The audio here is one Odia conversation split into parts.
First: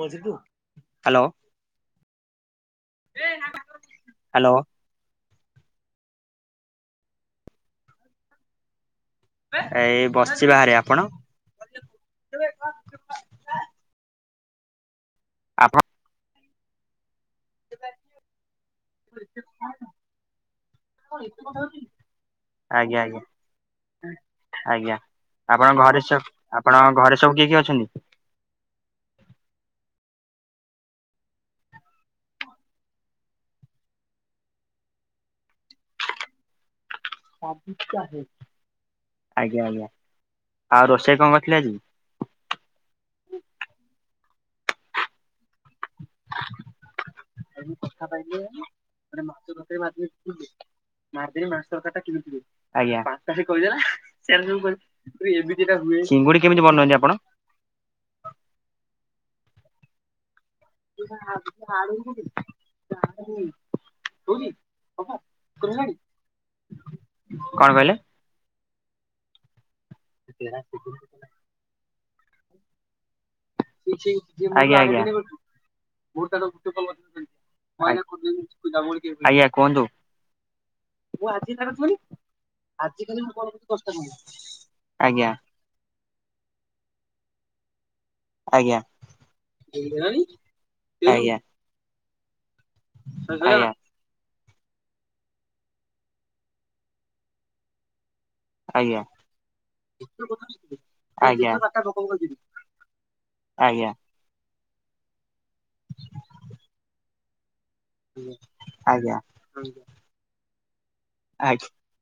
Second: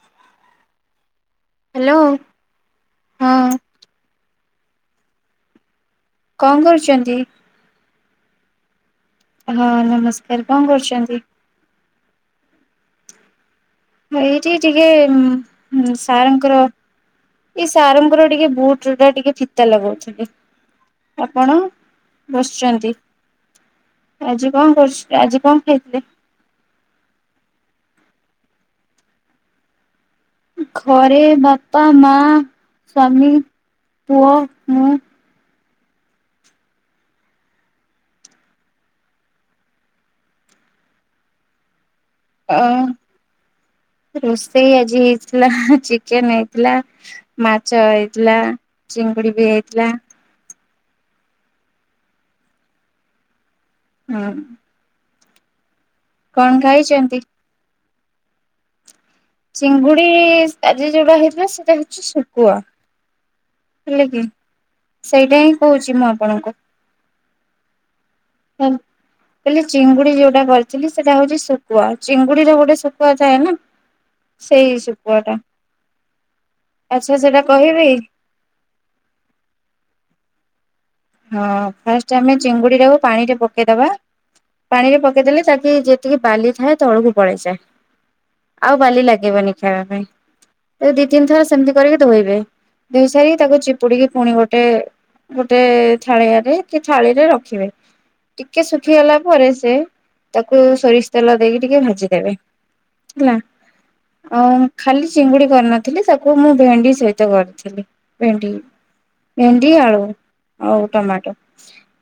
ହ୍ୟାଲୋ। ହ୍ୟାଲୋ ହଁ ହ୍ୟାଲୋ। କଣ କରୁଛନ୍ତି? ହଁ ଏଇ ନମସ୍କାର କଣ କରୁଛନ୍ତି? କିଏ ବେ ଆଁ ତୁ ଏଇଠି ଟିକେ ଆପଣ ସାରଙ୍କର ଏଇ ସାରଙ୍କର ଟିକେ ଭୋଟର୍ କାର୍ଡ ଟିକେ ଫିତା ଲଗଉଛନ୍ତି। ଆପଣ ବସିଛନ୍ତି? ଆଜ୍ଞା ଆଜ୍ଞା ଆଜି କଣ କରିଛୁ ଆଜି କଣ ଖାଇଥିଲେ? ଆପଣ ଘରେ ସବୁ କିଏ କିଏ ଅଛନ୍ତି? ଘରେ ବାପା ମା ସ୍ଵାମୀ ପୁଅ ମୁଁ। ଆଜ୍ଞା ଆଜ୍ଞା ଆଉ ରୋଷେଇ କଣ କରିଥିଲେ ଆଜି? ଉଁ ରୋଷେଇ ଆଜି ହେଇଥିଲା ଚି କେନ୍ ହେଇଥିଲା ମାଛ ହେଇଥିଲା ଚିଙ୍ଗୁଡି ବି ହେଇଥିଲା। ଆଜ୍ଞା। ଏମିତି ତ ହୁଏଇ ହୁଁ ଚିଙ୍ଗୁଡି କେମିତି ବନାନ୍ତି କଣ ଖାଇଛନ୍ତି? ଆପଣ? ଚିଙ୍ଗୁଡ଼ି ଆଜି ଯୋଉଟା ହେଇଥିଲା ସେଇଟା ହେଉଛି ଶୁଖୁଆ। କାହା ପାଇଁ କି? ହେଲେ କି ସେଇଟା ହିଁ କହୁଛି ମୁଁ ଆପଣଙ୍କୁ। କଣ କହିଲେ? କାଲି ଚିଙ୍ଗୁଡି ଯୋଉଟା କରିଥିଲି ସେଟା ହଉଛି ଶୁ କୁୁଆ ଚିଙ୍ଗୁଡିର ଗୋଟେ ଶୁକୁୁଆ ଥାଏ ନା। ସେଇ ଆଜ୍ଞା ଆଜ୍ଞା। ଆଜ୍ଞା ଶୁଖୁଆ ଟା ଆଚ୍ଛା ସେଇଟା କହିବି କୁହନ୍ତୁ। ହଁ ଫାଷ୍ଟ୍ ଆମେ ଚିଙ୍ଗୁଡି ଟାକୁ ପାଣିରେ ପକେଇଦବା ପାଣିରେ ଆଜ୍ଞା ପକେଇଦେଲେ ତା ଯେତିକି ବାଲି ଥାଏ ତଳକୁ ପଳେଇଯାଏ। ଆଉ ଆଜ୍ଞା। ବାଲି ଲାଗିବନି ଖାଇବା ପାଇଁ ତ ଦି ତିନି ଆଜ୍ଞା ଆଜ୍ଞା ଥର ସେମତି କରିକି ଧୋଇବେ। ଧୋଇସାରିକି ତାକୁ ଚିପୁଡିକି ପୁଣି ଗୋଟେ ଗୋଟେ ଛାଳିଆରେ କି ଥାଳିରେ ରଖିବେ। ଟିକେ ଆଜ୍ଞା ଶୁଖିଗଲା ପରେ ସେ ତାକୁ ସୋରିଷ ତେଲ ଆଜ୍ଞା ଦେଇକି ଟିକେ ଭାଜିଦେବେ। ହେଲା। ଆଜ୍ଞା। ଆଉ ଖାଲି ଚିଙ୍ଗୁଡି କରିନଥିଲି ତାକୁ ମୁଁ ଭେଣ୍ଡି ସହିତ କରିଥିଲି। ଭେଣ୍ଡି ଭେଣ୍ଡିି ଆଳୁ ଆଉ ଟମାଟୋ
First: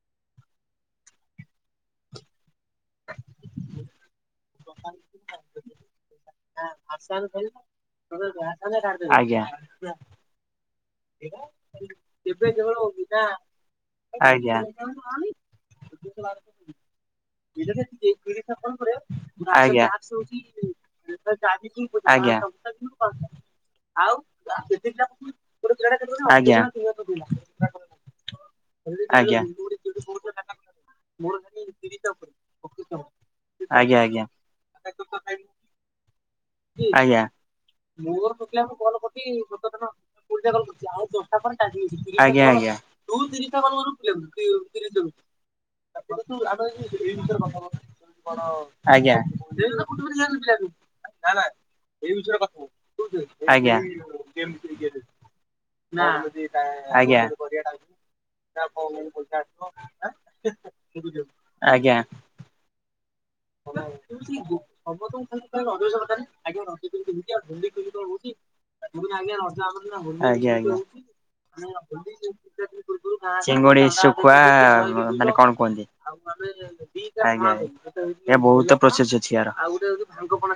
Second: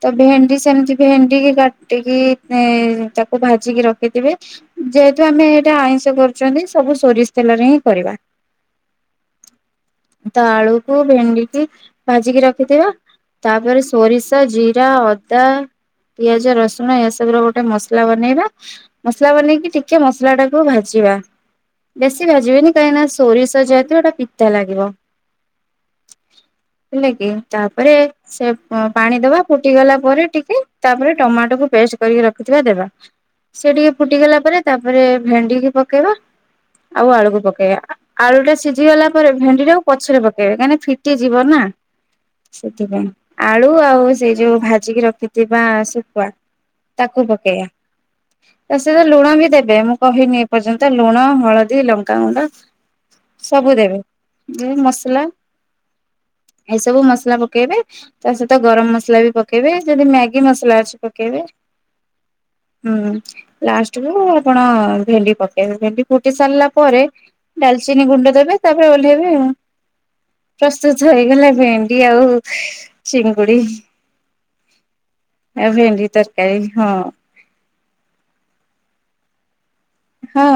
ତ ଭେଣ୍ଡି ସେମିତି ଭେଣ୍ଡିକି କାଟିକି ଏଁ ହୁଁ ତାକୁ ଭାଜିକି ରଖିଥିବେ। ଯେହେତୁ ଆମେ ଏଇଟା ଆଇଁଷ କରୁଛନ୍ତି ସବୁ ସୋରିଷ ତେଲରେ ହିଁ କରିବା। ଆଜ୍ଞା। ତ ଆଳୁକୁ ଭେଣ୍ଡିକି ଭାଜିକି ରଖିଥିବା ତାପରେ ସୋରିଷ ଜିରା ଆଜ୍ଞା। ଅଦା ପିଆଜ ରସୁଣ ଏ ସବୁର ଗୋଟେ ମସଲା ବନେଇବା ମସଲା ବନେଇକି ଟିକେ ମସଲା ଟାକୁ ଭାଜିବା। ଭାଜିକି? ବେଶୀ ଭାଜିବେନି କାହିଁକିନା ସୋରିଷ ଭଜା ହେଇଥିବ ଏଇଟା ପିତା ଲାଗିବ। ଆଜ୍ଞା ହେଲା କିି ତାପରେ ସେ ଉଁ ଆଜ୍ଞା। ଆଜ୍ଞା ପାଣି ଆଜ୍ଞା ଆଜ୍ଞା ଦବା ଫୁଟି ଗଲା ପରେ ଟିକେ ତାପରେ ଟମାଟୋକୁୁ ପେଷ୍ଟ୍ କରିକି ରଖିଥିବା ଦେବା। ସେ ଟିକେ ଫୁଟିଗଲା ପରେ ତାପରେ ଭେଣ୍ଡିିକୁ ପକେଇବା ଆଉ ଆଳୁକୁ ପକେଇବା ଆଳୁଟା ସିଝି ଗଲା ପରେ ଭେଣ୍ଡି ଟାକୁ ପଛରେ ପ କେଇବେ କାହିଁକି ନା ଫିଟି ଯିବ ନା ସେଥିପାଇଁ। ଆଳୁ ଆଉ ସେଇ ଯୋଉ ଭାଜିକି ରଖିଥିବା ଶୁଖୁଆ ତାକୁ ପକେଇଆ। ତା ସହିତ ଲୁଣ ବି ଦେବେ ମୁଁ କହିନି ଏପର୍ଯ୍ୟନ୍ତ ଲୁଣ ହଳଦୀ ଲଙ୍କାଗୁଣ୍ଡ ସବୁ ଦେବେ ଏ ମସଲା ଏଇସବୁ ଆଜ୍ଞା। ଆଜ୍ଞା ମସଲା ପକେଇବେ ତା ସହିତ ଗରମ ମସଲା ବି ପକେଇବେ ଯଦି ମ୍ୟାଗି ମସଲା ଅଛି ପକେଇବେ। ଆଜ୍ଞା ହୁଁ। ଲାଷ୍ଟ୍ କୁ ଆପଣ ଭେଣ୍ଡି ପକେଇବେ ଭେଣ୍ଡି ଫୁଟି ସାରିଲା ପରେ ଡାଲଚିନି ଗୁଣ୍ଡ ଦେବେ। ତାପରେ ଓହ୍ଲେଇବେ ଆଉ ଆଜ୍ଞା ଆଜ୍ଞା। ପ୍ରସ୍ତୁତ ହେଇଗଲା ଭେଣ୍ଡି ଆଉ ଚିଙ୍ଗୁଡି ଶୁଖୁଆ ମାନେ କଣ ଆଉ କୁହନ୍ତି ଭେଣ୍ଡି ତରକାରୀ ହଁ ଆଜ୍ଞା ଆଜ୍ଞା। ଏ ବହୁତ ପ୍ରୋସେସ ଅଛି ୟାର। ହଁ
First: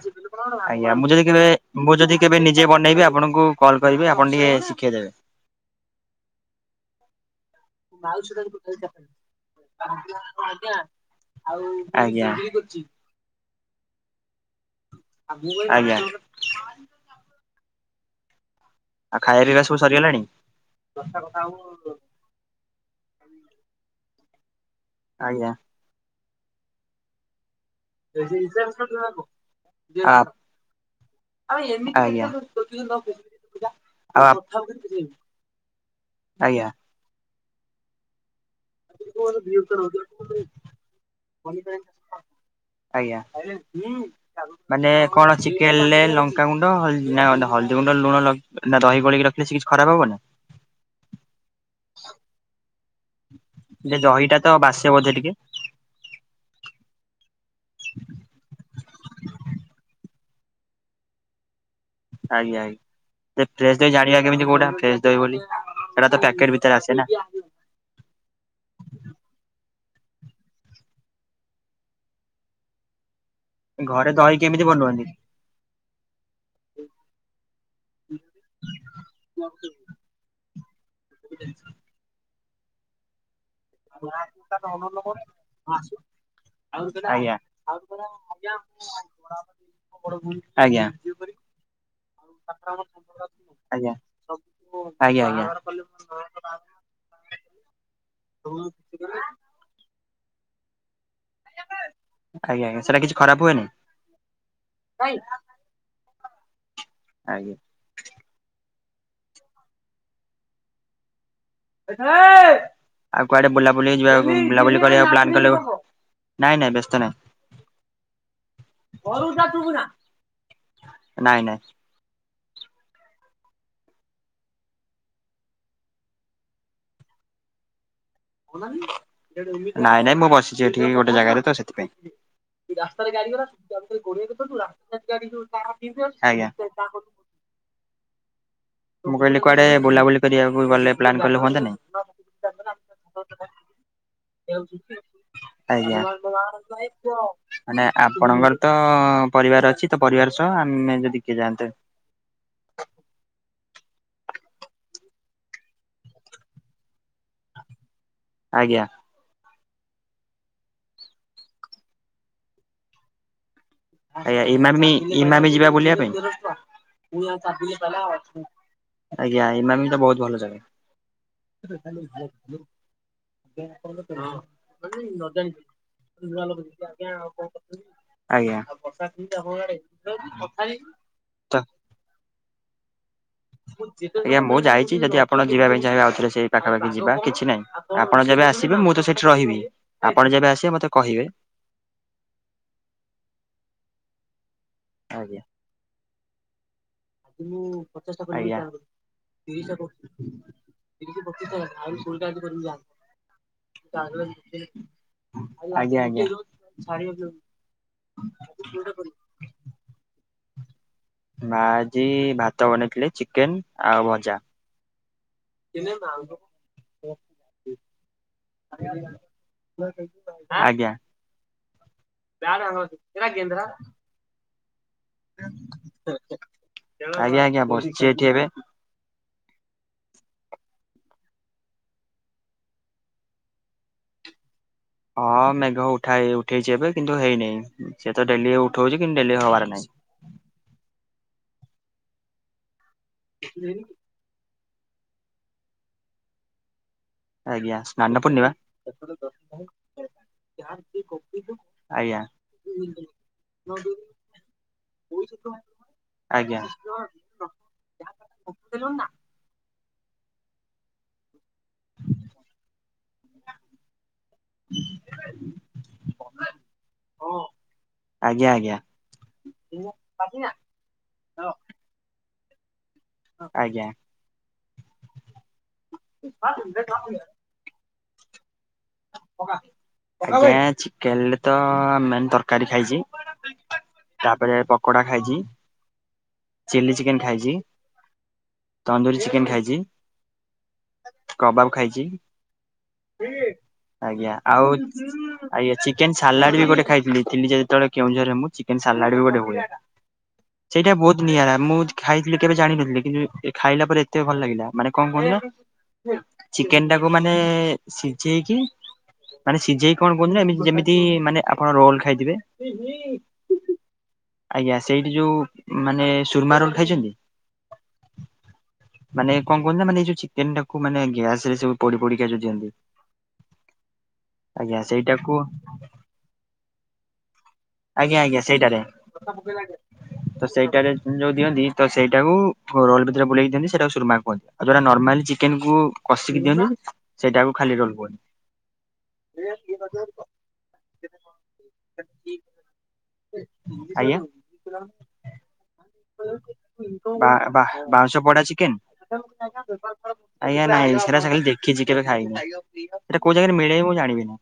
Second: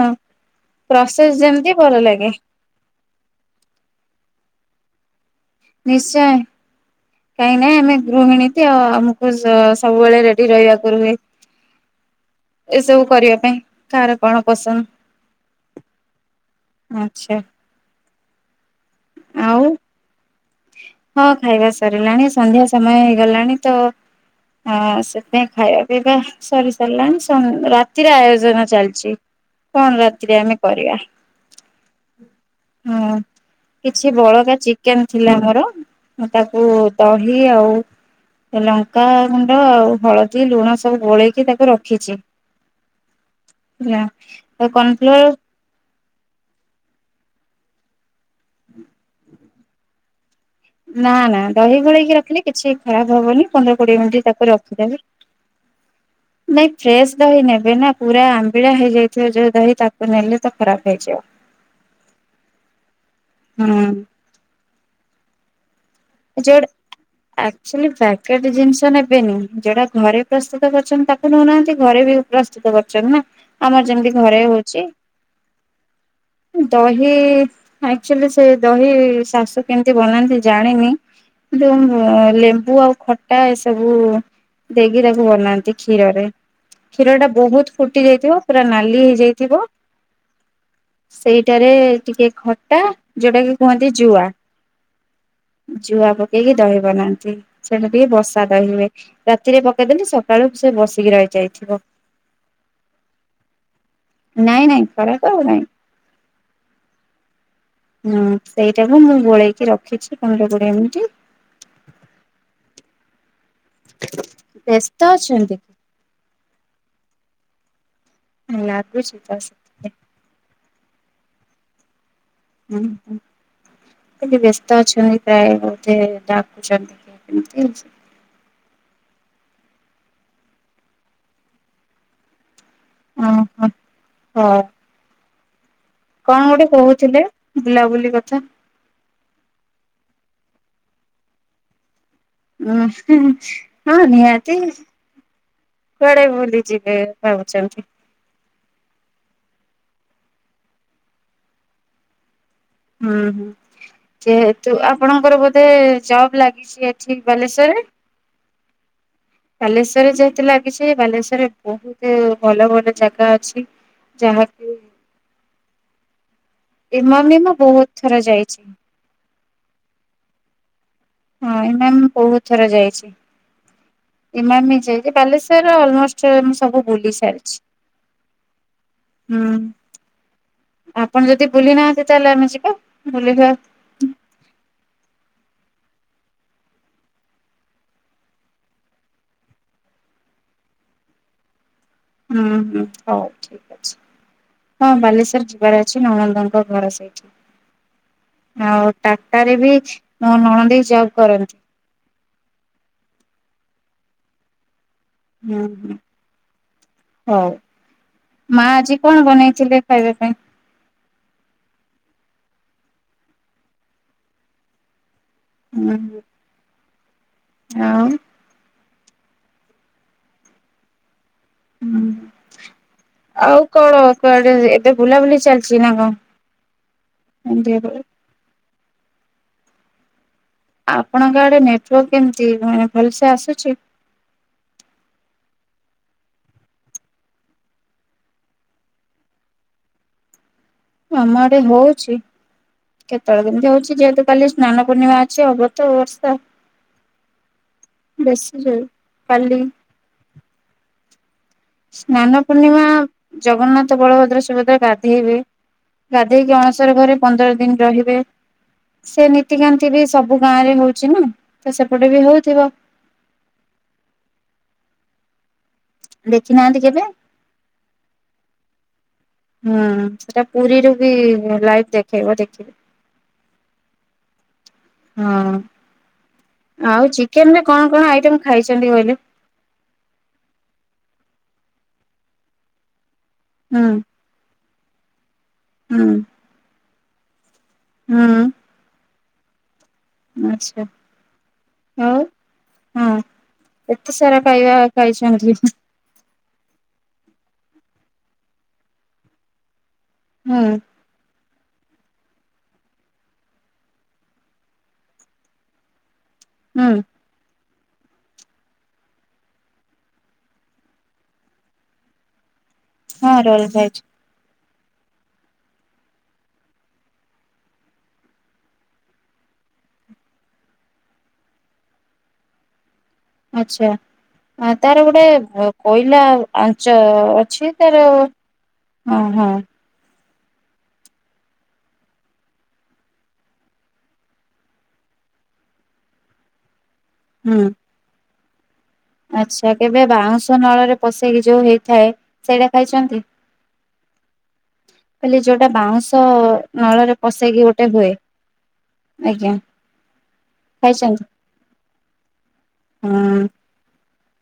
ଆଜ୍ଞା ମୁଁ ଯଦି ପ୍ରସେସ କେବେ ଯେମିତି ଭଲ ମୁଁ ଯଦି ଲାଗେ କେବେ ନି ଯେ ବନେଇବି ଆପଣଙ୍କୁ କଲ୍ କରିବି ଆପଣ ଟିକେ ଶିଖେଇ ଦେବେ। ନିଶ୍ଚୟ। କାହିଁ ନାଇଁ ଆମେ ଗୃହିଣୀ ଟି ଆଉ ଆମକୁ ସ ସବୁବେଳେ ରେଡି ରହିବାକୁ ରୁହେ। ଆଜ୍ଞା। ଏସବୁ କରିବା ପାଇଁ କାହାର କଣ ପସନ୍ଦ। ଆଜ୍ଞା। ଆଚ୍ଛା। ଆଉ ଖାଇଆ ହେରିକା ସବୁ ସରିଗଲାଣି? ହଁ ଖାଇବା ସରିଲାଣି ସନ୍ଧ୍ୟା ସମୟ ହେଇଗଲାଣି ତ ଅ ସେଥିପାଇଁ ଆଜ୍ଞା ଖାଇଆ [unintelligible] ସରି ସାରିଲାଣି ସ ରାତିର ଆୟୋଜନ ଚାଲିଚି। କଣ ଆ ରାତିରେ ଆମେ କରିବା ଆଜ୍ଞା। ହୁଁ। କିଛି ଆଉ ଆପ ବଳକା ଚିକେନ ଥିଲା ମୋର ମୁଁ ତାକୁ ଆଜ୍ଞା ଦହି ଆଉ ହେଲ କା ଗୁଣ୍ଡ ହଳଦୀ ଲୁଣ ସବୁ ଗୋଳେଇକି ତାକୁ ରଖିଚି। ଆଜ୍ଞା ତ ମାନେ କର୍ଣଫ୍ଲୋର କଣ ଚି କେଲେ ଲଙ୍କାଗୁଣ୍ଡ ହ ହଳଦୀ ଗୁଣ୍ଡ ଲୁଣ ନା ଦହି ଗୋଳେଇ କି ରଖିଲେ ସେ କିଛି ଖରାପ ହବନି? ନା ନା ଦହି ଗୋଳେଇକି ରଖିଲେ କିଛି ଖରାପ ହବନି ପନ୍ଦର ଯେ କୋଡିଏ ମିନିଟ୍ ଦହିଟା ତ ତାକୁ ବାସେ ରଖିଦେବେ। ବୋଧେ ଟିକେ ନାଇଁ ଫ୍ରେଶ ଦହି ନେ ବିନା ପୁରା ଆମ୍ବିଳା ହେଇଯାଇଥିବ ଯୋଉ ଦହି ତାକୁ ନେଲେ ତ ଖରାପ ହେଇଯିବ। ଆଜ୍ଞା ଆଜ୍ଞା ହୁଁ ଫ୍ରେଶ ଦହି ଜାଣିବା କେମିତି କୋଉଟା ଫ୍ରେଶ ଦହି ବୋଲି। ସେଟା ତ ପ୍ୟାକେଟ ଭିତରେ ଆସେ ନା। ଚଲି ପ୍ୟାକେଟ ଜିନିଷ ନେବେନି ଯୋଉଟା ଘରେ ପ୍ରସ୍ତୁତ କରୁଛନ୍ତି ତାକୁ ନେଉନାହାନ୍ତି ଘରେ ବି ପ୍ରସ୍ତୁତ କରୁଛନ୍ତି ନା ଆମର ଯେମିତି ଦହି ଘରେ କେମିତି ହଉଚି। ବନୁଅନ୍ତି? ଦହି ଆକ୍ଚୁଆଲି ସେ ଦହି ଶାଶୁ କେମିତି ବନାନ୍ତି ଜାଣିନି। ଯୋଉ ଲେମ୍ବୁ ଆଉ ଖ ଟା ଏସବୁ ଦେଇକି ତାକୁ ବନାନ୍ତି କ୍ଷୀରରେ। ଆଜ୍ଞା। କ୍ଷୀର ଟା ଆଜ୍ଞା ବହୁତ ଫୁଟି ଯାଇଥିବ ଆଜ୍ଞା ପୁରା ନାଲି ହେଇଯାଇଥିବ। ଆଜ୍ଞା। ସେଇଟାରେ ଟିକେ ଖଟା ଯୋଉଟା କି କୁହନ୍ତି ଜୁଆ। ଆଜ୍ଞା ଆଜ୍ଞା। ଜୁଆ ପକେଇକି ଦହିି ବନାନ୍ତି ସେମତି ବସା ଦହି ହୁଏ। ରାତିରେ ପକେଇଦେଲେ ସକାଳୁ ସେ ବସିକି ରହିଯାଇ। ଥିବ ଆଜ୍ଞା ସେଟା କିଛି ଖରାପ ହୁଏନି ନାଇଁ ନାଇଁ ଖରା କ ନାଇଁ। ଆଜ୍ଞା। ହଁ ସେଇଟାକୁ ମୁଁ ଗୋଳେଇକି ରଖିଛି ପନ୍ଦର କୋଡିଏ ମିନିଟି। ଆଉ କୁଆଡେ ବୁଲାବୁଲି ଯିବା ବୁଲାବୁଲି ବ୍ୟସ୍ତ କରିବା ପ୍ଲାନ୍ କଲେ। ଅଛନ୍ତି। ନାଇଁ ନାଇଁ ବ୍ୟସ୍ତ ଲାଗୁଛି ନାଇଁ। ତ ସେଥିପାଇଁ ନାଇଁ ନାଇଁ। ହୁଁ ହୁଁ। ଲି ବ୍ୟସ୍ତ ଅଛନ୍ତି ପ୍ରାୟ ବୋଧେ ଡାକୁଛନ୍ତି କି କେମିତି ନାଇଁ ନାଇଁ ମୁଁ ବସିଛି ଏଠି ଗୋଟେ ଜାଗାରେ ତ ସେଥିପାଇଁ। ଓହୋ ହଉ [unintelligible] କଣ ଗୋଟେ କହୁଥିଲେ ବୁଲାବୁଲି କଥା। ମୁଁ କହିଲି କୁଆଡେ ବୁଲାବୁଲି କରିବାକୁ ଗଲେ ପ୍ଲାନ୍ କଲେ ହୁଅନ୍ତାନି। ହୁଁ। ହୁଁ ହଁ ନିହାତି ଆଜ୍ଞା। କୁଆଡେ ବୁଲି ଯିବେ ମାନେ ଭାବୁଛନ୍ତି। ଆପଣଙ୍କର ତ ପରିବାର ଅଛି ତ ପରିବାର ସହ ଆମେ ଯଦି କିଏ ଯାଆନ୍ତେ। ହୁଁ ହୁଁ। ଯେହେତୁ ଆପଣଙ୍କର ବୋଧେ ଜବ୍ ଲାଗିଛି ଏଠି ବାଲେଶ୍ଵରରେ। ଆଜ୍ଞା। ବାଲେଶ୍ଵରରେ ଯେତେ ଲାଗିଛି ବାଲେଶ୍ଵରରେ ବହୁତ ଭଲ ଭଲ ଜାଗା ଅଛି। ଆଜ୍ଞା ଯାହାକି ଇମାମି ଇମାମି ଯିବା ବୁଲିବା ପାଇଁ। ଇମାମି ମୁଁ ବହୁତ ଥର ଯାଇଛି। ଆଜ୍ଞା ଇମାମି ତ ବହୁତ ଭଲ ଜାଗା। ହଁ ଇମାମି ମୁଁ ବହୁତ ଥର ଯାଇଛି। ହଁ ଇମାମି ଯାଇକି ବାଲେଶ୍ଵର ଅଲମୋଷ୍ଟ ନଜାଣିକି ମୁଁ ନୂଆଲୋକ ସବୁ ଯାଇକି ବୁଲି କିଆଁ କଣ ସାରିଛି। କରୁଥିଲୁକି। [inaudible] ଆଜ୍ଞା। ହୁଁ ଆପଣ ଯଦି ତ ବୁଲି ନାହାନ୍ତି ତାହେଲେ ଆମେ ଯିବା ବୁଲିିଯିବା। ଆଜ୍ଞା ମୁଁ ଯାଇଛି ଯଦି ଆପଣ ଯିବା ପାଇଁ ଚାହିଁବେ ଆଉଥରେ ସେଇ ପାଖାପାଖି ଯିବା କିଛି ନାହିଁ। ଆପଣ ଯେବେ ଆସିବେ ମୁଁ ତ ସେଠି ରହିବି ଆପଣ ଯେବେ ଆସିବେ ମତେ କହିବେ। ହୁଁ ହୁଁ ହଉ ଠିକ ଅଛି ହଁ ଆଜ୍ଞା। ବାଲେଶ୍ଵର ଯିବାର ଅଛି ନନନ୍ଦଙ୍କ ଘର ସେଇଠି। ଆଉ ଟାଟାରେ ବି ମୋ ନଣଦେଇ ଜବ୍ ଆଜ୍ଞା। କରନ୍ତି [inaudible] ହୁଁ ହୁଁ ଆଜ୍ଞା ଆଜ୍ଞା। ହଉ। ମା ଆଜି କଣ ବନେଇଥିଲେ ଖାଇବା ପାଇଁ? ମା ଆଜି ଭାତ ବନେଇଥିଲେ ଚିକେନ ଆଉ ଭଜା। ହୁଁ [unintelligible] ଆଉ। ଆଜ୍ଞା। ହୁଁ ଆଉ କଣ କୁଆଡେ ଏବେ ବୁଲାବୁଲି ଚାଲିଛି ନା ଆଜ୍ଞା ଆଜ୍ଞା କଣ। ବସିଛି ଏଠି ଏବେ। ଆପଣଙ୍କ ଆଡେ ନେଟୱାର୍କ କେମିତି ମାନେ ଭଲସେ ଆସୁଛି। ହଁ ମେଘ ଉଠାଏ ଉଠେଇଛି ଏବେ କିନ୍ତୁ ହେଇନେଇ ସେ ତ ଡେଲି ଉଠଉଛି କିନ୍ତୁ ଡେଲି ହବାର ନାହିଁ। ଆମ ଆଡେ ହଉଛି କେତେବେଳେ କେମିତି ହଉଛି ଯେହେତୁ କାଲି ସ୍ନାନ ପୂର୍ଣ୍ଣିମା ଅଛି ହବ ତ ବର୍ଷା। ଆଜ୍ଞା ସ୍ନାନ ବେଶୀ ପୂର୍ଣ୍ଣିମା। ଜୋରେ। କାଲି ଆଜ୍ଞା ସ୍ନାନ ପୂର୍ଣ୍ଣିମା ଜଗନ୍ନାଥ ବଳଭଦ୍ର ସୁଭଦ୍ରା ଗାଧେଇବେ। ଗାଧେଇକି ଆଜ୍ଞା। ଅଣସର ଘରେ ପନ୍ଦର ଦିନ ରହିବେ ସେନି ନିତିକାନ୍ତି ବି ସବୁ ଗାଁ ରେ ହଉଛି ନା ତ ସେପଟେ ବି ହଉଥିବ। [inaudible] ଦେଖି ନାହାନ୍ତି କେବେ? ଆଜ୍ଞା ଆଜ୍ଞା। ହୁଁ ସେଟା ପୁରୀରୁ ବି ଲାଇଭ ଦେଖେଇବ ଦେଖିବେ। ଆଜ୍ଞା। ହଁ ଆଉ ଚିକେନ ରେ କଣ କଣ ଆଇଟମ ଖାଇଛନ୍ତି କହିଲେ? ଆଞା ଚିକେନରେ ତ ମେନ୍ ତରକାରୀ ଖାଇଛି। ହୁଁ। ତାପରେ ପକୋଡା ଖାଇଛି। ହୁଁ। ଚିଲ୍ଲି ଚିକେନ ଖାଇଛି। ହୁଁ। ତନ୍ଦୁରରିୀ ଚିକେନ ଖାଇଛି। ଆଛା କବାବ ଖାଇଛି ଆଉ ହଁ। ଏତେ ଆଜ୍ଞା ସାରା ଆଉ ଖାଇବା ଖାଇଛନ୍ତି। ଆଜ୍ଞା ଚିକେନ ସାଲାଡ ବି ଗୋଟ ଖାଇଥିଲି ଯେତେବେଳେ କେଉଁଝରରେ ମୁଁ ଚିକେନ ସାଲାଡ ବି ଗୋଟେ ହୁଏ। ହୁଁ ସେଇଟା ବହୁତ ନିଆଁରା ମୁଁ ଖାଇଥିଲି କେବେ ଜାଣିିନଥିଲି କିନ୍ତୁ ଏ ଏ ଖାଇଲା ପରେ ଏତେ ଭଲ ଲାଗିଲା ମାନେ କଣ କହିଲ ହୁଁ ଚିକେନଟାକୁ ମାନେ ସିଜେଇକି ମାନେ ସିଜେଇ କଣ କୁହନ୍ତି ନା ଏମତି ଯେମିତି ମାନେ ଆପଣ ରୋଲ ଖାଇଥିବେ ହଁ ରୋଲ ଖାଇଛି। ଆଜ୍ଞା ସେଇଠି ଯୋଉ ମାନେ ସୁରମା ରୋଲ ଖାଇଚନ୍ତି? ମାନେ କଣ କୁହନ୍ତି ନା ମାନେ ଏଇ ଯୋଉ ଚିକେନ ଟାକୁୁ ମାନେ ଗ୍ୟାସରେ ସବୁ ପୋଡି ପୋଡିକି ଯୋଉ ଦିଅନ୍ତି। ଆଚ୍ଛା। ଆ ଆଜ୍ଞା ତାର ଗୋଟେ ସେଇଟାକୁ କୋଇଲା ଆଞ୍ଚ ଅଛି। ତାର ରେ ହଁ ତ ସେଇଟାରେ ଯୋଉ ଦିଅନ୍ତି ତ ସେଇଟାକୁ ରୋଲ ଭିତରେ ବୁଲେଇ ଦିଅନ୍ତି ସେଇଟାକୁ ସୁରୁମା କୁହନ୍ତି। ଆଉ ଯୋଉଟା ନର୍ମାଲି ଚିକେନକୁ କଷିକି ଦିଅନ୍ତୁ। ସେଇଟାକୁ ହୁଁ ଖାଲି ରୋଲ କୁହନ୍ତି। ଆଚ୍ଛା କେବେ ବାଉଁଶ ନଳରେ ପଶେଇକି ଯୋଉ ହେଇଥାଏ ସେଇଟା ଖାଇଚନ୍ତି? ଆଜ୍ଞା। ଯୋଉଟା ବାଉଁଶ ନଳରେ ପଶେଇକି ବା-ବାହା ଗୋଟେ ହୁଏ ବାଉଁଶ ପୋଡା ଚିକେନ। ଆଜ୍ଞା ଆଜ୍ଞା ନାଇଁ ସେରା ଖାଇଛନ୍ତି? ସେ ଖାଲି ଦେଖିଚି କେବେ ଖାଇନି। ହେଟା କୋଉ ଜା ହୁଁ ମିଳେ ମୁଁ ଜଣିବିନି।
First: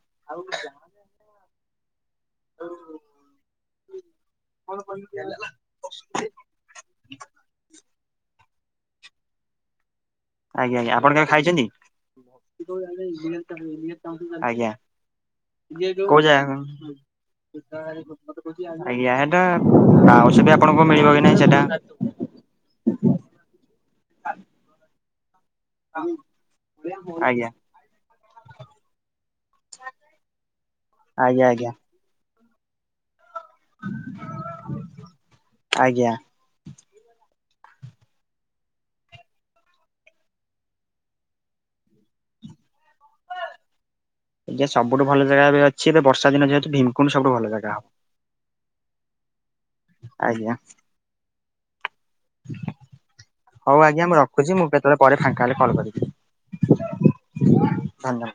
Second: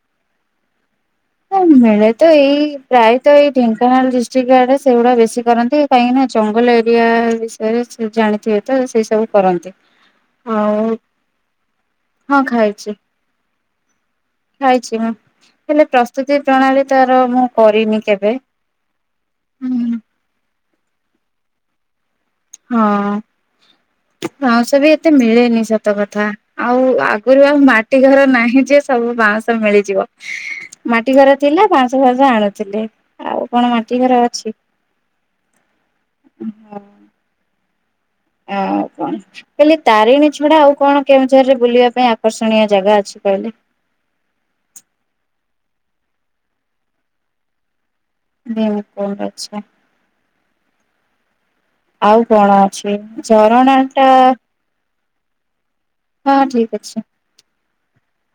ମିଳେ ତ ଏଇ ପ୍ରାୟତ ଏଇ ଢେଙ୍କାନାଳ ଡିଷ୍ଟ୍ରିକ ଆଡେ ସେଗୁଡା ବେଶୀ କରନ୍ତି। କାହିଁକି ନା ଜଙ୍ଗଲ ଏରିଆ ବିଷୟରେ ସେ ଜାଣିଥିବେ ତ ସେଇ ସବୁ କରନ୍ତି। ଆଜ୍ଞା ଆଉ ଆଜ୍ଞ ଆପଣ କେବେ ଖାଇଚନ୍ତି? ହଁ ଆଜ୍ଞା। ମୁଁ ଖାଇଛି ଜାଣି ଆଜ୍ଞା ଖାଇଛି ମୁଁ ହେଲେ ପ୍ରସ୍ତୁତି ପ୍ରଣାଳୀ ତାର ମୁଁ କରିନି କେବେ ହେଟା ହୁଁ। ଆଉ ସେଠି ଆପ ଣଙ୍କୁ ମିଳିବ କି ନାଇଁ ସେଟା। ହଁ ବାଉଁସରେ ଏତେ ମିଳେନି ସ ତ କଥା ଆଉ ଆଜ୍ଞା ଆଗରୁ ଆଜ୍ଞା ଆଉ ମାଟି ଘର ନାହିଁ ଯେ ସବୁ ବାଉଁଶ ମିଳିଯିବ। ମାଟି ଘର ଥିଲା ଆଜ୍ଞା ବା ଉଁଶ ଫାଉଁଶ ଆଣୁଥିଲେ ଆଉ କଣ ମାଟି ଘର ଅଛି। ଆଜ୍ଞା। ଉଁ ହଁ। ଆଉ କଣ ମୁଁ କହିଲି ତାରିଣୀ ଛଡା ଆଉ କଣ କେଉଁଝରେ ବୁଲିବା ପାଇଁ ଆକର୍ଷଣୀୟ ଜାଗା ଅଛି କହିଲେ? ଆଜ୍ଞା ସବୁଠୁ ଭଲ ଜାଗା ଏବେ ଅଛି। ଏବେ ବର୍ଷା ଦିନ ଯେହେତୁ ଭିମକୁଣ୍ଡ ସବୁଠ ଭଲ ଜାଗା ହବ। ଭିମକୁଣ୍ଡ ଅଛି। ଆଜ୍ଞା। ଆଉ କଣ ଅଛି ଝରଣା ହଉ ଆଜ୍ଞା ଟା ମୁଁ ରଖୁଛି ମୁଁ କେତେବେଳେ ପରେ ହଁ ଠିକ୍ ଅଛି। ଧନ୍ୟ